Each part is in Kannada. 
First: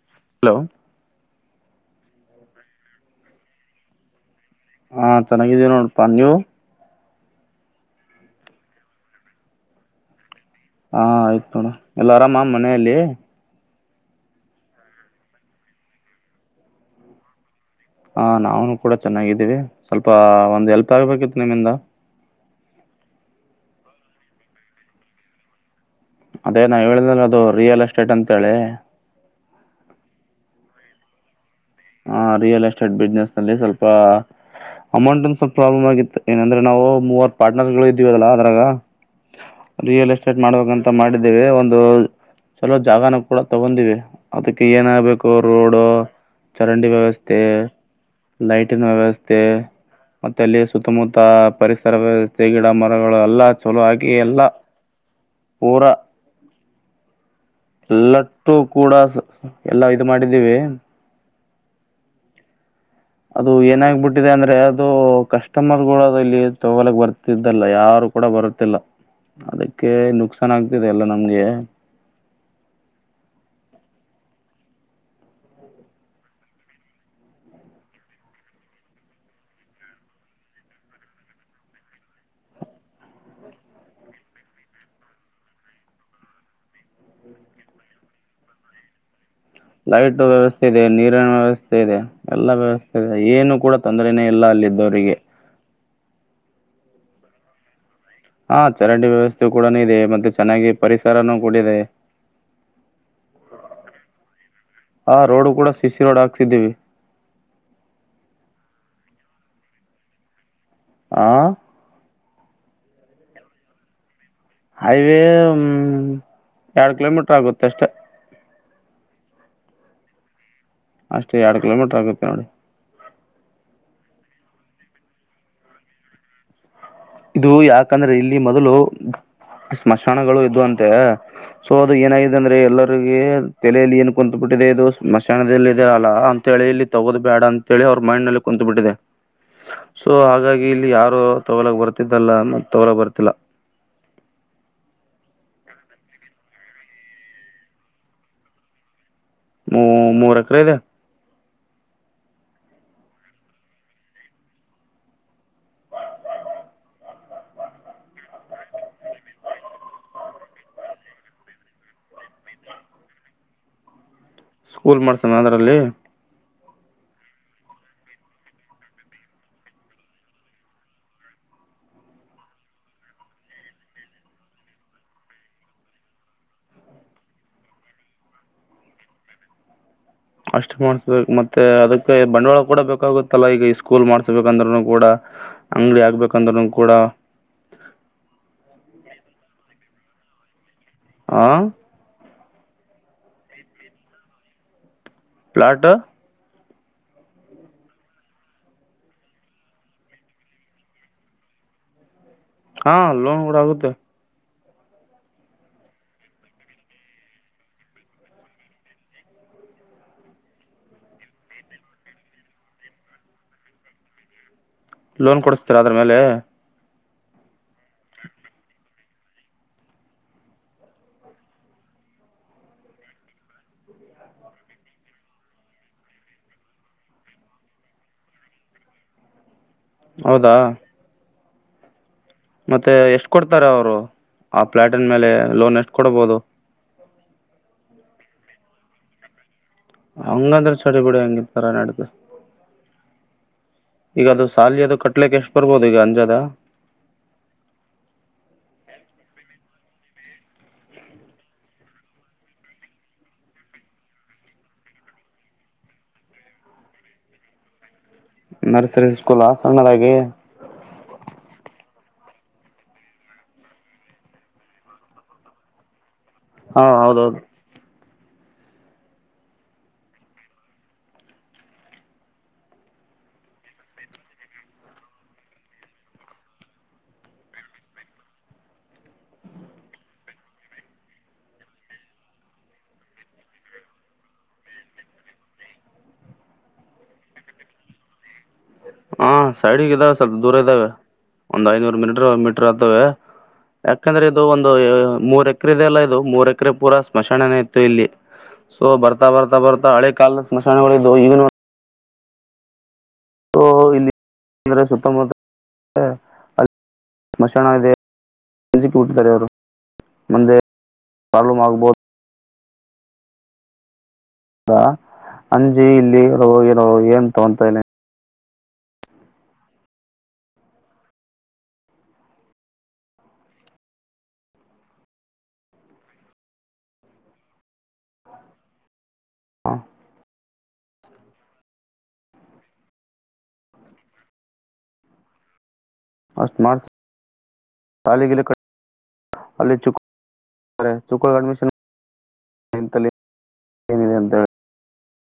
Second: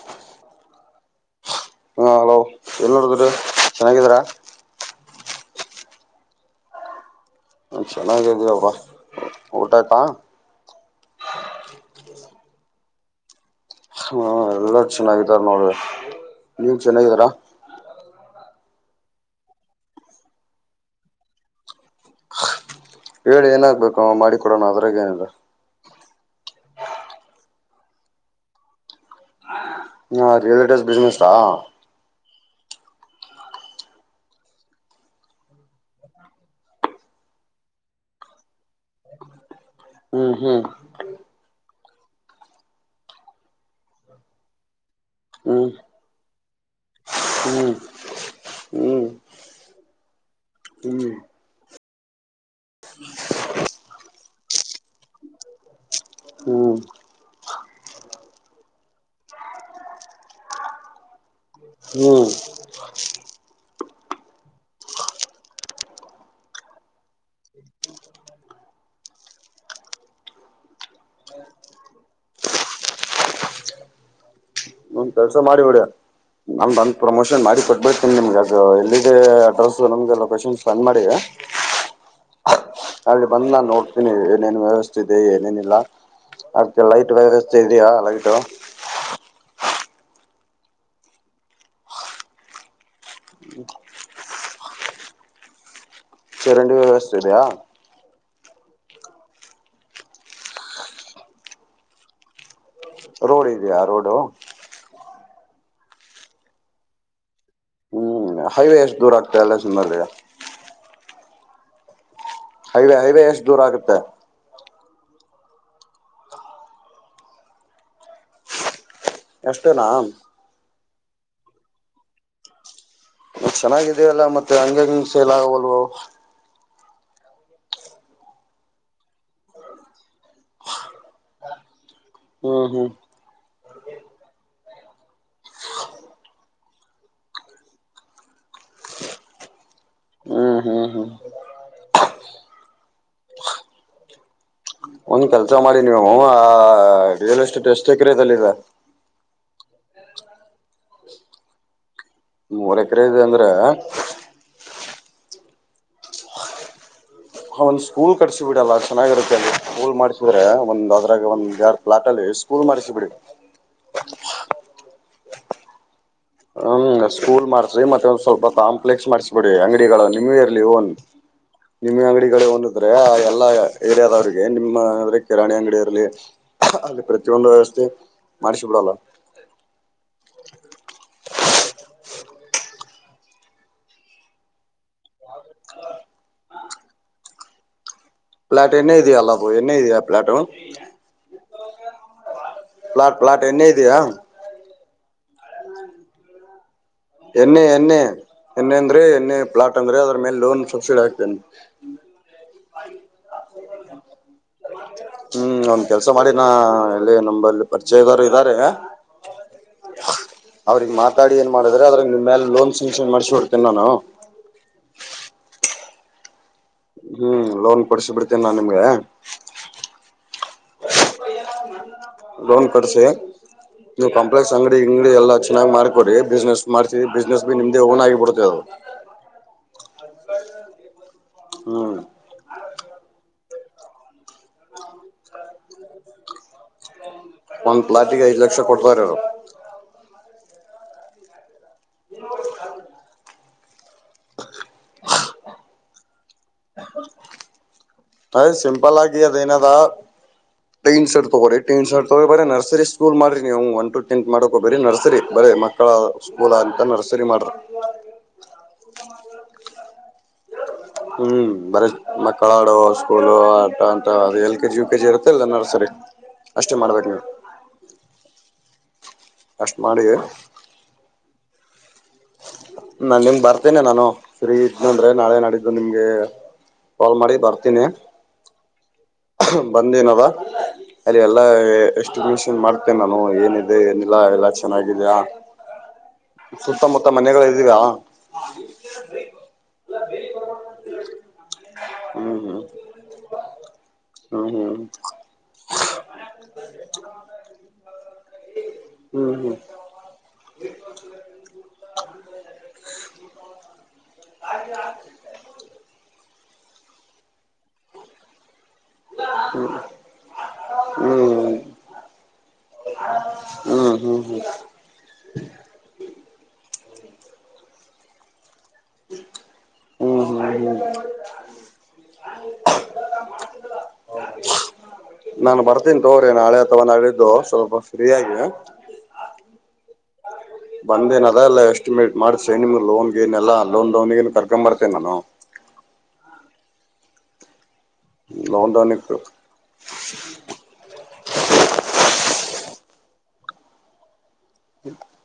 ಹ ಹಲೋ ಹಾ ಹಲೋ ಏನ್ ನೋಡಿದ್ರ ಚೆನ್ನಾಗಿದೀರಾ. ಹಾ ಚೆನ್ನಾಗಿದ್ದೀವಿ ನೋಡಪಾ ನೀವು. ಚೆನ್ನಾಗಿದ ಇವಿ ಊಟ ಆಯ್ತಾ. ಹಾ ಆಯ್ತು ನೋಡ ಎಲ್ಲ ಆರಾಮ ಮನೆಯಲ್ಲಿ. ಹಾ ಎಲ್ಲ ಚೆನ್ನಾಗಿದಾರ ನೋಡ್ರಿ ನೀವ ಚೆನ್ನಾಗಿದಾರಾ. ಹ ನಾವನು ಕೂಡ ಚೆನ್ನಾಗಿದ್ದೀವಿ ಸ್ವಲ್ಪ ಒಂದು್ ಹೆಲ್ಪ್ ಆಗ್ಬೇಕಿತ್ತು ನಿಮ್ಮಿಂದ ಹೇಳಿ ಏನಾಗ್ಬೇಕು ಮಾಡಿಕ ಕೊಡೋಣ ಅದಾರಗ ಏನ ಇದೆ. ಅದೇ ನಾವ ಹೇಳಿದ್ರ ಅದು ರಿಯಲ್ ಎಸ್ಟೇಟ್ ಅಂತ ಹೇಳಿ. ಹಾ ರಿಯಲ್ ಎಟೇಟ್ ಬಿಜೇನೆಸ್. ಆ ರಿಯಲ್ ಎಸ್ಟೇಟ್ ಬಿಸ್ನೆನಸ್ನಲ್ಲಿ ಸ್ವಲ್ಪ. ಅಮೌಂಟ್ ಒಂದ ಸ್ವಲ್ಪ ಪ್ರಾಬ್ಲಮ ಆಗಿತ್ತು ಏನಂದ್ರ ನಾವು ಮೂವತ್ತರ ಪಾರ್ಟ್ನರ್ಗಳು ಇದ್ದೀವ ಅಲ್ಲ ಅದ್ರಾಗ. ರಿಯಲ್ ಹ್ಮ್ ಎಸ್ಟೇಟ್ ಹ್ಮ್ ಮಾಡ್ಬೇಕಂತ. ಮಾಡಿದ್ದೇವೆ ಒಂದು ಚಲೋ ಜಾಗನ ಕೂಡ ತಗೊಂಡಿವವಿ ಅದಕ್ಕೆ ಏನಾಗಬೇಕು. ಹ್ಮ್ ಚರಂಡಿಗಳ ವ್ಯವಸ್ಥೆ ಹ್ಮ್ ಲೈಟಿನ ವ್ಯವಸ್ಥೆ. ಮತ್ತೆ ಅಲ್ಲಿ ಹ್ಮ್ ಹ್ಮ್ ಸುತ್ತಮುತ್ತ ಪರಿಸರ ವ್ಯವಸ್ಥೆ ಗಿಡ ಮರಗಳು ಎಲ್ಲಾ ಚಲೋ ಆಗಿ ಎಲ್ಲಾ. ಹ ಪೂರ ಹ್ಮ್ ಎಲ್ಲಟ್ಟು ಕೂಡ ಎಲ್ಲ ಇ ಮಾಡಿದ್ದೀವಿ ಹ್ಮ್ ಅದು ಏನಾಗಬಿಟ್ಟಿದೆ ಅಂದ್ರೆ ಅದು ಕಸ್ಟಮರಗಳು ಇಲ್ಲಿ ತಗೊಳಕ್ ಬರ್ತಿದ್ದಲ್ಲ ಯಾರು ಕೂಡ ಬರುತ್ತ. ಲ್ಲ ಅದಕ್ಕೆ ನುಕ್ಸಾನ್ ಆಗ್ತಿದೆ ಎಲ್ಲ ನಮ್ಗೆ. ಒಂದ್ ಕೆಲಸ ಮಾಡಿ ಹೊಡ್ಯ ನಮ ಬಂದು ಪ್ರಮೋಷನ್ ಮಾಡಿ ಕೊಟ್ಬತನಿ ನಿಮ್ಗೆಗ ಎಲ್ಲಿದ್ದ ಅಡ್ರೆಸ್ಸ ನಮಗೆ ಲೊಕೇಶನ್ ಸೆಂಡ್ ಮಾಡಿ. ಅಲ್ಲಿ ಬಂದ್ ನಾನ ನೋಡ್ತೀನಿ ಏನೇನು ವ್ಯವಸ್ಥೆದೆ ಏನೇನಿಲ್ಲ. ಅದಕ್ಕೆ ಲೈಟ್ ವ್ಯವಸ್ಥೆ ಇದೆಯಾ ಲೈಟ್. ಲೈಟ್ ವ್ಯವಸ್ಥೆ ಇದೆ ನೀರಿನ ವ್ಯವಸ್ಥೆ ಇದೆ. ಎಲ್ಲ ವ್ಯವಸ್ಥೆದೆ ಏನು ಕೂಡ ತೊಂದ್ರನೇ ಇಲ್ಲ ಅಲ್ಲಿದ್ದವರಿಗೆ. ಚರಂಡಿ ವ್ಯವಸ್ಥೆ ಇದೆಯಾ. ಹಾ ಚರಂಡಿ ವ್ಯವಸ್ಥೆ ಕೂಡೂ ಇದೆ ಮತ್ತೆ ಚೆನ್ನಾಗಿ ಪರಿಸರನೂ ಕೂಡ ಇದೆ. ರೋಡ ಇದೆಯ ರೋಡ್. ಆ ರೋಡ್ ಕೂಡ ಸಿಸಿ ರೋಡ್ ಹಕ್ಸಿದ್ದೀವಿ. ಹ್ಮ್ ಹೈವೇ ಎಷ್ಟು ದೂರ ಆಗ್ತದೆ ಅಲ್ಲ ಸುಮರ್. ಆ. ಹೈವೆ ಹೈವೇ ಎಷ್ಟು ದೂರ ಆಗುತ್ತೆ ಹೈವೇ ಹ ಎರಡು ಕಿಲೋಮೀಟರ್ ಆಗುತ್ತೆ ಅಷ್ಟೇ ಎಷ್ಟೇ ರಾಮ ಅಷ್ಟ ಎರಡು ಕಿಲೋಮಟರ್ ಆಗುತ್ತೆ ನೋಡಿ ಚೆನ್ನಾಗಿದೇಲ್ಲಾ ಮತ್ತೆ ಹಂಗ ಹಂಗ ಸೈಲ ಆಗವಲ್ವ ಇದು ಯಾಕಂದ್ರೆ ಇಲ್ಲಿ ಮೊದಲು ಸ್ಮಶಾನಗಳು ಇದವು ಅಂತೆ ಸೊ ಅದು ಏನಾಗಿದೆ ಅಂದ್ರೆ ಹ್ಮ್ ಎಲ್ಲರಿಗ ತಲೆಯಲ್ಲಿ ಏನ್ ಕುತ್ು ಬಿಿಟ್ಟಿದೆ ಇದು ಸ್ಮಶಾನದಲ್ಲಿ ಇದರ ಅಲ್ಲ ಅಂತ ಹೇಳಿ ಇಲ್ಲಿ ತಗೋ್ ಬೇಡ ಅ ಚಳಿ ಅವ್ರ ಮೈಂಡ್ ನಲ್ಲಿ ಕುೂತ್ ಬಿಿಟ್ಟಿದೆ ಸೊ ಹ್ಮ್ ಹ್ಮ್ ಹಾಗಾಗಿ ಹ್ಮ್ ಇಲ್ಲಿ ಹ್ಮ್ ಯಾರು ತಗೊಳಕ್ ಬರ್ತಿದ್ದಲ್ಲ ಅನ್ನ ತೊಗೊ ಬರ್ತಿಲ್ಲಾ ಒಂದ್ ಕೆಲ್ಸ ಮಾಡಿ ನೀವು ಆ ರಿಯಲ್ ಎಸ್ಟೇಟ್ ಎಷ್ಟು ಎಕರೆದಲ್ಲಿಿದೆ ಮೂ ಮೂರ ಎಕರೆ ಇದೆ ನೀ್ ಒರಕರೆ ಇದೆ ಅಂದ್ರೆ ಒಂದ್ ಸ್ಕೂಲ್ ಕಟ್ಸ ಬಿಡಲ್ಲ ಚೆನ್ನಾಗಿರುತ್ತೆ ಸ್ಕೂಲ್ ಮಾಡ್ಸಿದ್ರೆ ಒಂದ್ ಅದ್ರಾಗ ಒಂದ ಯಡು ಪ್ಲಾಟಾಲಿಸ್ಟ್ ಪೂರು ಮರಿಸಿ ಬಿಿಡಿ ಸ್ಕೂಲ್ ಮಾಡ್ಸನ ಅದರಲ್ಲಿ ಹ್ಮ ಸ್ಕೂಲ್ ಮಾಡ್ಸಿ ಮತ್ತೆ ಒಂದ್ ಸ್ವಲ್ಪ ಕಾಂಪ್ಲೆಕ್ಸ್ ಮಾಡ್ಸಿಬಿಡಿ ಅಂಗಡಿಗಳ ನ್ಯೂ ಇಯರ್ಲಿ ನ್ ನಿಮ್ಮ ಅಂಗಡಿಗಳ ಒಂದಿದ್ರೆ ಆ ಎಲ್ಲಾ ಏರಿಯಾದವ್ರಿಗೆ ನಿಮ್ಮ ಅ್ರೆ ಕ ರಾಣಿ ಅಂಗಡಿಿಯ ಇರಲಿ ಅಲ್ಲಿ ಪ್ರತಿಯೊಂದು ವ್ಯವಸ್ಥೆ ಮಾಡಿಸಿಬಿಡಲ್ಲ ಅಷ್ಟು ಮಾಡ್ಸ್ಬೇಕು ಮತ್ತೆ ಅದಕ್ಕೆ ಬಂಡವಾಳ ಕೂಡ ಬೇಕಾಗುತ್ತಲ್ಲಾ ಈಗ ಈ ಸ್ಕೂಲ್ ಮಾಡ್ಸ್ಬೇಕಂದ್ ಕೂಡ ಅಂಗಡಿ ಆಗ್ಬೇಕಂದ್ರ್ನು ಕೂಡ ಪ್ಲಾಟ್ ಎನ ಅಲ್ಲಾ ಎನ ಪಲಟ್ ಆಾ ಪ್ಲಾಟ್ ಪ್ಲಾಟ್ ಎ್ಣೇ ಇದೆಯಾ ಪ್ಲಾಟ ಎಣ್ಣೆ ಎಣ್ಣೆ ಎಣ್ಣೆ ಅಂದ್ರೆ ಎಣ್ಣೆ ಪ್ಲಾಟ್ ಅಂದ್ರೆ ಅದ್ರ ಮೇಲೆ ಲೋನ್ ಸಬ್ಸಿಡಿ ಆಗ್ಕ್ತೇನೆ ಹ್ಮ್ ಹಾ ಲೋನ್ ಕೂಡ ಆಗುತ್ತೆ ಹ್ಮ್ ಅವಂದ ಕೆಲ್ಸ ಮಾಡಿನ ಎಲ್ಲಿ ನಂಬಲ್ಲಿ ಪರಿಚಯದರು ಇದ್ದಾರೆ ಅವ್ರಗ್ ಮಾತಾಡಿ ಏನ್ ಮಾಡ ಅ್ರ ನಿಮ ಮೇಲೆ ಲೋನ್ ಸಂಕ್ಷನ್ ಮಾಡಸಿಡ್ತೇಿ ನಾನು ಲೋನ್ ಕೊಡಿಸ್ತೀರ ಅದ್ರ ಮೇಲೆ ಹ್ಮ್ ಲೋನ್ ಕೊಡಸ ಬಿಡ್ತೇನೆ ನಾನ್ ನಿಮ್ಗೆ ಲೋನ್ ಕೊಡ್ಸಿ ನೀವು ಕಾಂಪ್ಲೆಕ್ಸ್ ಅಂಗಡಿ ಅಂಗಡಿ ಎಲ್ಲ ಚನ್ನಾಗಿ ಮಾಡಕೊರಿ ಬಿಸ್ನೆಸ್ ಮಾಡ್ತೀವಿ ಬಿಸ್ಸ್ ಬಿ ನಿಮ್ದೇ ಓನ್ ಆಗಿ ಬಿಡುತ್ತೆ ಅದು ಹೌದಾ ಹ್ಮ್ ಮತ್ತೆ ಎಷ್ಟ್ ಕೊಡ್ತಾರೆ ಅವರು ಆ ಪ್ಲಾಟ್ನ್ ಮೇಲೆ ಲೋನ್ ಎಷ್ಟ್ ಕೊಡಬಹುದು ಒಂದ್ ಪ್ಲಾಟ್ಗೆ ಐ್ ಲಕ್ಷ ಕೊಡ್ತಾರರು ಹಂಗಂದ್ರೆ ಚಳ ಬಿಡಿ ಹಂಗಿತರ ನಡ್ದ ಈಗ ಅದು ಸಾಲಿ ಅದು ಕಟ್ಲಿಕ್ಕೆ ಎಷ್ಟು ಬರ್ಬೋದು ಈಗ ಅಂಜದ ಹ ಹ ಸಿಂಪಲ್ ಆಗ ದಿನದ ಟೀನ್ ಶರ್ ತಗೋಿ ಟೀನ್ ಶರ್ ತಗೋಿ ಬರ ನರ್ರಿ ಸ್ಕೂಲ್ ಮಾಡಿರಿ ನೀವು ಒ ಟ ಟೆತ್ ಮಾಡಕ ಬರರಿ ನಸರಿ ಬರ ಮ ಮಕ್ಕಳ ಸ್ಕೂಲಂತನ್ನ ಸರಿ ಮಾಡರು ನರ್ಸರಿ ಸ್ಕೂಲ್ ಸಣ್ಣದಾಗಿ ಹ್ಮ್ ಬರ ಮಕ್ಕಳ ಆಡೋ ಸ್ಕೂಲ್ ಆಟ ಅಂತ ಅದ ಎಲ್ ಕೆಜಿ ಯು ಕೆಜಿ ಇರತ್ತಲ್ಲ ನರ್ಸ್ರಿ ಅಷ್ಟೇ ಹಾ ಮಾಡ್ಬೇಕ ನೀವು ಹೌದೌದು ಅಷ್ಟ ಮಾಡಿಯ ನಾನ್ ನಿಮ್ ಬರ್ತೇನೆ ನಾನು ಫ್ರೀಇದ್ನ ಅಂದ್ರೆ ನಾಳೆ ನಡಿದ್ದು ನಿಮ್ಗೆ. ಕಾಲ್ ಮಾಡಿ ಬರ್ತೀನಿ [unintelligible] ಬಂದೇನವ ಅಲ್ಲಿ ಎಲ್ಲ ಎಷ್ಟಟ್ರಿಗ್ಯೂಷನ್ ಮಾಡ್ತೇನೆ ನಾನು ಏನಿದೆ ಏನಿಲ್ಲ ಎಲ್ಲ ಚೆನ್ನಾಗಿದೆಯಾ. [inaudible] ಸುತ್ತಮುತ್ತ ಮನೆಗಳು ಇದಿಯ್ ಹ ಸೈಡಿಗೆ ಇದ್ದಾವೆ ಸ್ವಲ್ಪ ದೂರ ಇದ್ದಾವೆ ಒಂದ್ ಐನೂರು ಮೀಟರ್ ಹ್ಮ್ ಮೀಟ್ರ ಅಕ್ಕವೇ ಯಾಕಂದ್ರೆ ಇದು ಹ್ಮ್ ಒಂದು ಮೂರ್ ಎಕರೆ ಇದೆಲ್ಲ ಅಲ್ಲಾ ಇದು ಮೂರ್ ಎಕರೆ ಪೂರಾ ಸ್ಮಶಾನನೇ ಇತ್ತು ಇಲ್ಲಿ. ಸೊ ಬರ್ತಾ ಹ್ಮ್ ಹ್ಮ್ ಬತಾ ಬರ್ತಾ ಹಳೆ ಕಾಲದ ಸ್ಮಶಾನಗಳುವು ಏನು ಇಲ್ಲಿ ಅಂದ್ರೆ ಸುತ್ತಮುತ್ತ [inaudible] ಅಲ್ಲಿ ಸ್ಮಶಾನ ಇದೆ. ಎಜ ಕೇಳ್ತಾರೆ ಅವ್ರು ಮುಂದೆ ಹ್ಮ್ [inaudible] ಪ್ರಾಬ್ಲಮ್ ಆಗಬಹುದು. [unintelligible] ಹ್ಮ್ ಹ್ಮ್ ಹ್ಮ್ ಹಾ ಅಂಜಿ ಇಲ್ಲಿ ಇರೋ ಇರೋ ಏನ್ ತಗೋತಾನೆ ಹ್ಮ್ ಹ್ಮ್ ಹ್ಮ್ [unintelligible] [unintelligible] ನಾನ್ ಬರ್ತೀನಿ ತಗೋರಿ ನಾಳೆ ಅಥವಾ ನಾಡಿದ್ದು ಸ್ವಲ್ಪ ಫ್ರೀ ಆಗಿದ್ದ್. ಹಾ ಬಂದೇನ್ ಅದಲ್ಲ ಎಸ್ಟಿಮೇಟ್ ಮಾಡ್ಸನೆ ನಿಮ್ಗೆ ಲೋನ್ ಗಿನ ಎಲ್ಲಾ ಲೋನ್ ಡೋನ್ ಗೆ ಕರ್ಕೊಂಡ ಬರ್ತೇನೆ ನಾನು. ಅಷ್ಟ ಮಾಡ [inaudible] ಸಾಲಿ ಲೋನ್ ಡೌನ್ ಇತ್ತು. ಅಲ್ಲಿ ಚಕ್ಕ [inaudible] ಅಚುಕಕ್ಕ್ ಅಡ್ಮಿಷನ್ ಅಲ್ಲಿ ಏನಿದೆ ಅಂತ ಹೇಳ [inaudible]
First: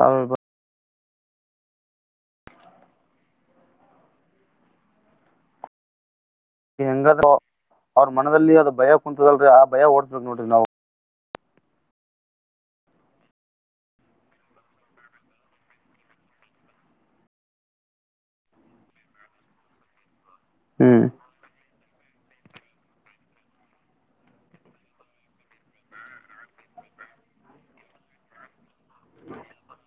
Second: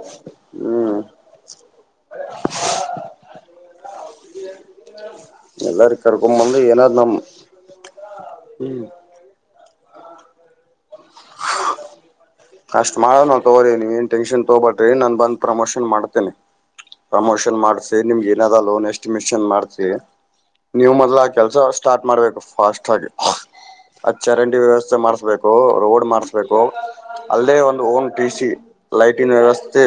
ಹೌದ ಹ್ಮ್ ಎಲ್ಲಾರ ಕರ್ಕೊಂಡ್ ಬ ಹೆಂಗಾದ್ರು ಅವ್ರ ಮನದಲ್ಲಿ ಅದ್ ಹ್ಮ್ ಭಯ ಕುೂಂತದಲ್ರರಿ ಆ ಭಯ ಓಡಸ್ಬೇಕಕ್ ನೋಡ್ರಿ ನಾವು. ಅಷ್ಟ್ ಮಾಡೋನಾ ತಗೋರಿ ನೀವನ್ ಟೆನ್ಶನ್ ತಗೋಬಟ್ರಿ ನನ್ ಬಂದ ಪ್ರಮೋಷನ್ ಮಾಡ್ತೇನ. ಪ್ರಮೋಷನ್ ಮಾಡ್ಸ ನಿಮ್ಗೆ ಏನಾದ ಲೋನ್ ಎಸ್ಟಿಮಷನ್ ಮಾಡತೀವಿ ನೀವು ಹ್ಮ್ ಮೊದ್ಲ ಹಾಕಿ ಕೆಲಸ ಸ್ಟಾರ್ಟ್ ಮಾಡ್ಬೇಕು ಪಾಸ್ಟ್ ಆಗಿ ಅ ಚರಂಡಿ ವ್ಯವಸ್ಥೆ ಮಾಡ್ಸಬೇಕು ರೋಡ್ ಮಾಡಸ್ಬೇಕು. ಅಲ್ಲೇ ಒಂದ ಓನ್ ಟಿ ಸಿ ಲೈಟಿನ ವ್ಯವಸ್ಥೆ.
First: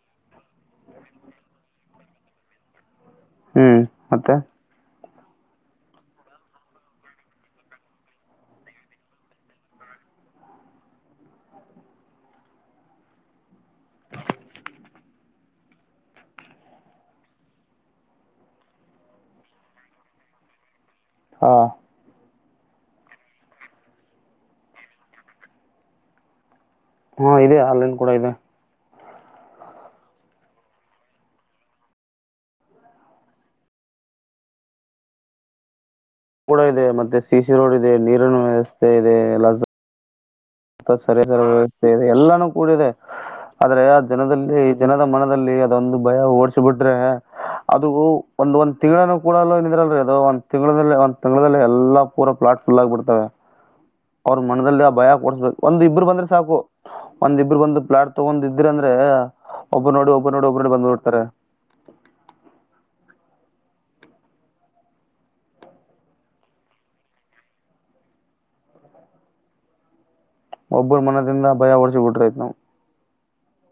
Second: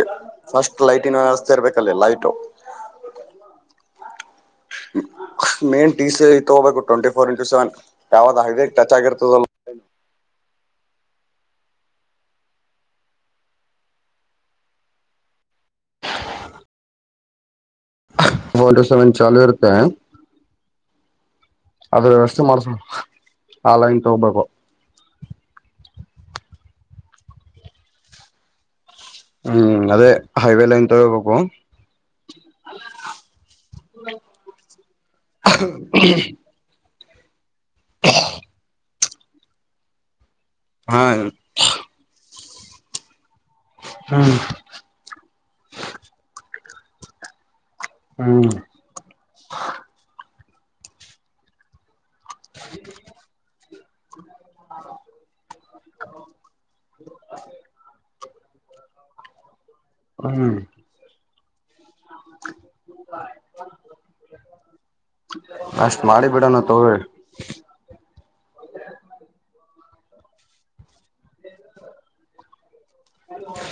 ಫಸ್ಟ್ ಲೈಟಿನ ವ್ಯವಸ್ಥ ಇಬೇಕಲ್ಲಿ ಲೈಟು. ಹ್ಮ ಮತ್ತೆ. ಮೇನ್ ಟಿ ಸಿ ಐ ತಗೋಬೇಕು ಟ್ವೆಂಟಿ ಫೋರ್ ಇಂಟು ಸೆವೆನ್ ಯಾವ್ದ ಹೈವೇ ಟಚ್ ಆಗಿರ್ತದಲ್ಲ. ಹೋದ ವರ್ಷ ನನ್ ಚೆಲುವಿರುತ್ತೆ. [inaudible] ಅದ್ರ ವ್ಯವಸ್ಥೆ ಮಾಡ್ಸ ಆಲೈನ್ ತಗ್ಬೇಕು. ಹು ಇದೆ ಆನಲೈನ ಕೂಡ ಇದೆ ಹ್ಮ್ ಅದೇ ಹೈವೇ ಲೈನ್ ತಗೋಬೇಕು. [unintelligible] ಕೂಡ ಇದೆ ಮತ್ತೆ ಸಿ ಸಿ ರೋಡ್ ಇದೆ ನೀರಿನ ವ್ಯವಸ್ಥೆ ಇದೆ ಎ ಹಾ [unintelligible] ಸರಿಯಾದರ ವ್ಯವಸ್ಥೆ ಇದೆ ಎಲ್ಲಾನು ಕೂಡ ಇದೆ ಆದ್ರೆ ಆ ಹ್ಮ್ ಜನದಲ್ಲಿ ಜನದ ಮನದಲ್ಲಿ ಅದೊಂದು ಭಯ ಓಡಿಸಿ ಬಿಿಟ್ರೆ ಅದು ಹ್ಮ್ ಒಂದ ಒಂದ ತಿಂಗಳ ಕೂಡ ಇದ್ರಲ್ ಅದು ಒಂದ ತಿಂಗಳ ಒಂದ ತಿಂಲ್ಲ ಎಲ್ಲ ಪೂರ ಪ್ಲಾಟ್ ಫುಲ್ ಆಗಿ ಬಿಡ್ತವೆ ಹ ಅವ್ರ ಮನದಲ್ಲಿ ಭಯ ಕೊಡಸ್ಬೇಕು ಒಂದ ಇಬ್ರು ಬಂದ್ರೆ ಸಾಕು ಒಂದಿಬ್ರು ಬಂದು ಪ್ಲಾಟ್ ತಗೊಂಡ ಇದ್ರ ಅಂದ್ರೆ ಒಬ್ಬ ನೋಡಿ ಒಬ್ಬರು ನೋಡಿ ಹ್ಮ್ ಒಬ್ರು ನೋಡಿ ಬಂದ್ಬಡ್ತಾರೆ ಅಷ್ಟ್ ಮಾಡಿ ಬಿಡ ನಾ ತಗಿ ಒಬ್ಬ ಮನದಿಂದ ಭಯ ಹೊಡಸಿ ಬಿಟ್ರತ್ ನಾವು ಹ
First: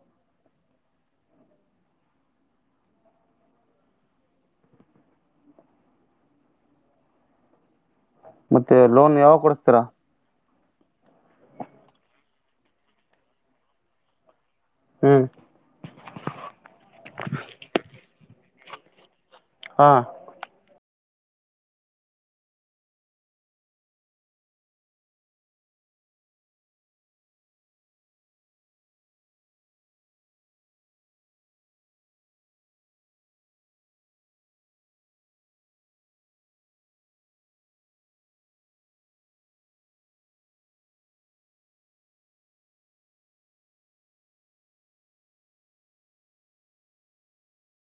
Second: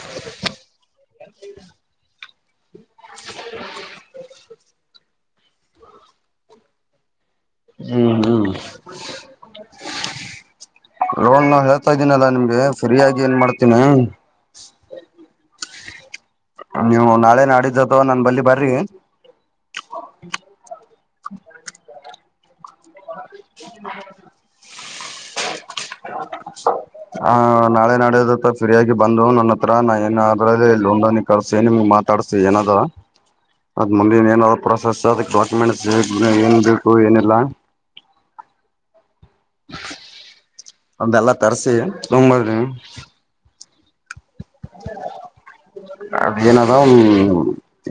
ಹ್ಮ್ ಹ್ಮ್ ಮತ್ತೆ ಲೋನ್ ಯಾವ ಕೊಡಸ್ತೀರಾ ಲೋನ್ ನ ಹೇಳ್ತಾ ಇದೀನಲ್ಲಾ ನಿಮ್ಗೆ ಫ್ರೀಯಾಗಿ ಏನ್ ಮಾಡ್ತೀನಿ ಹ್ಮ್ ನೀವು ನಾಳೆ ನಾಡಿದ್ದವಾ ನನ್ ಬಲ್ಲಿ ಬರ್ರಿ ಹಾ ಹ ಹ ಹ ನಾಳೆ ನಡದತ್ತ ಫ್ರೀಯಗಿ ಬಂದು ನನ್ನ ಹತ್ರ ನಾ ಏನ್ ಅ್ರ ಇ ಹಂದನಿ ಕಳಸ ನಿಮ್ಗ್ ಮಾತ್ ತಡಿಸಿ ಏನದ ಅದ್ ಮುಂದಿನ ಏನಾದ್ರು ಪ್ರೊಸೆಸ್ ಅದ ಡಾಕ್ಯುಮೆಂಟ್ಸ್ ಏನ್ ಬೇಕು ಏನಿಲ್ಲ ಅದೆೆಲ್ಲ ತರ್ಸಿ ತಂಬ್ಬದಿ [unintelligible] ಅದ ಏನದ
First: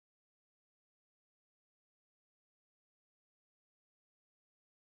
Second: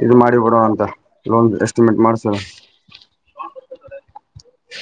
ಇದು ಮಾಡಿಬೊಡುವ ಅಂತ ಲೋನ್ ಎಸ್ಟಿಮೇಟ್ ಮಾಡ್ಸುದ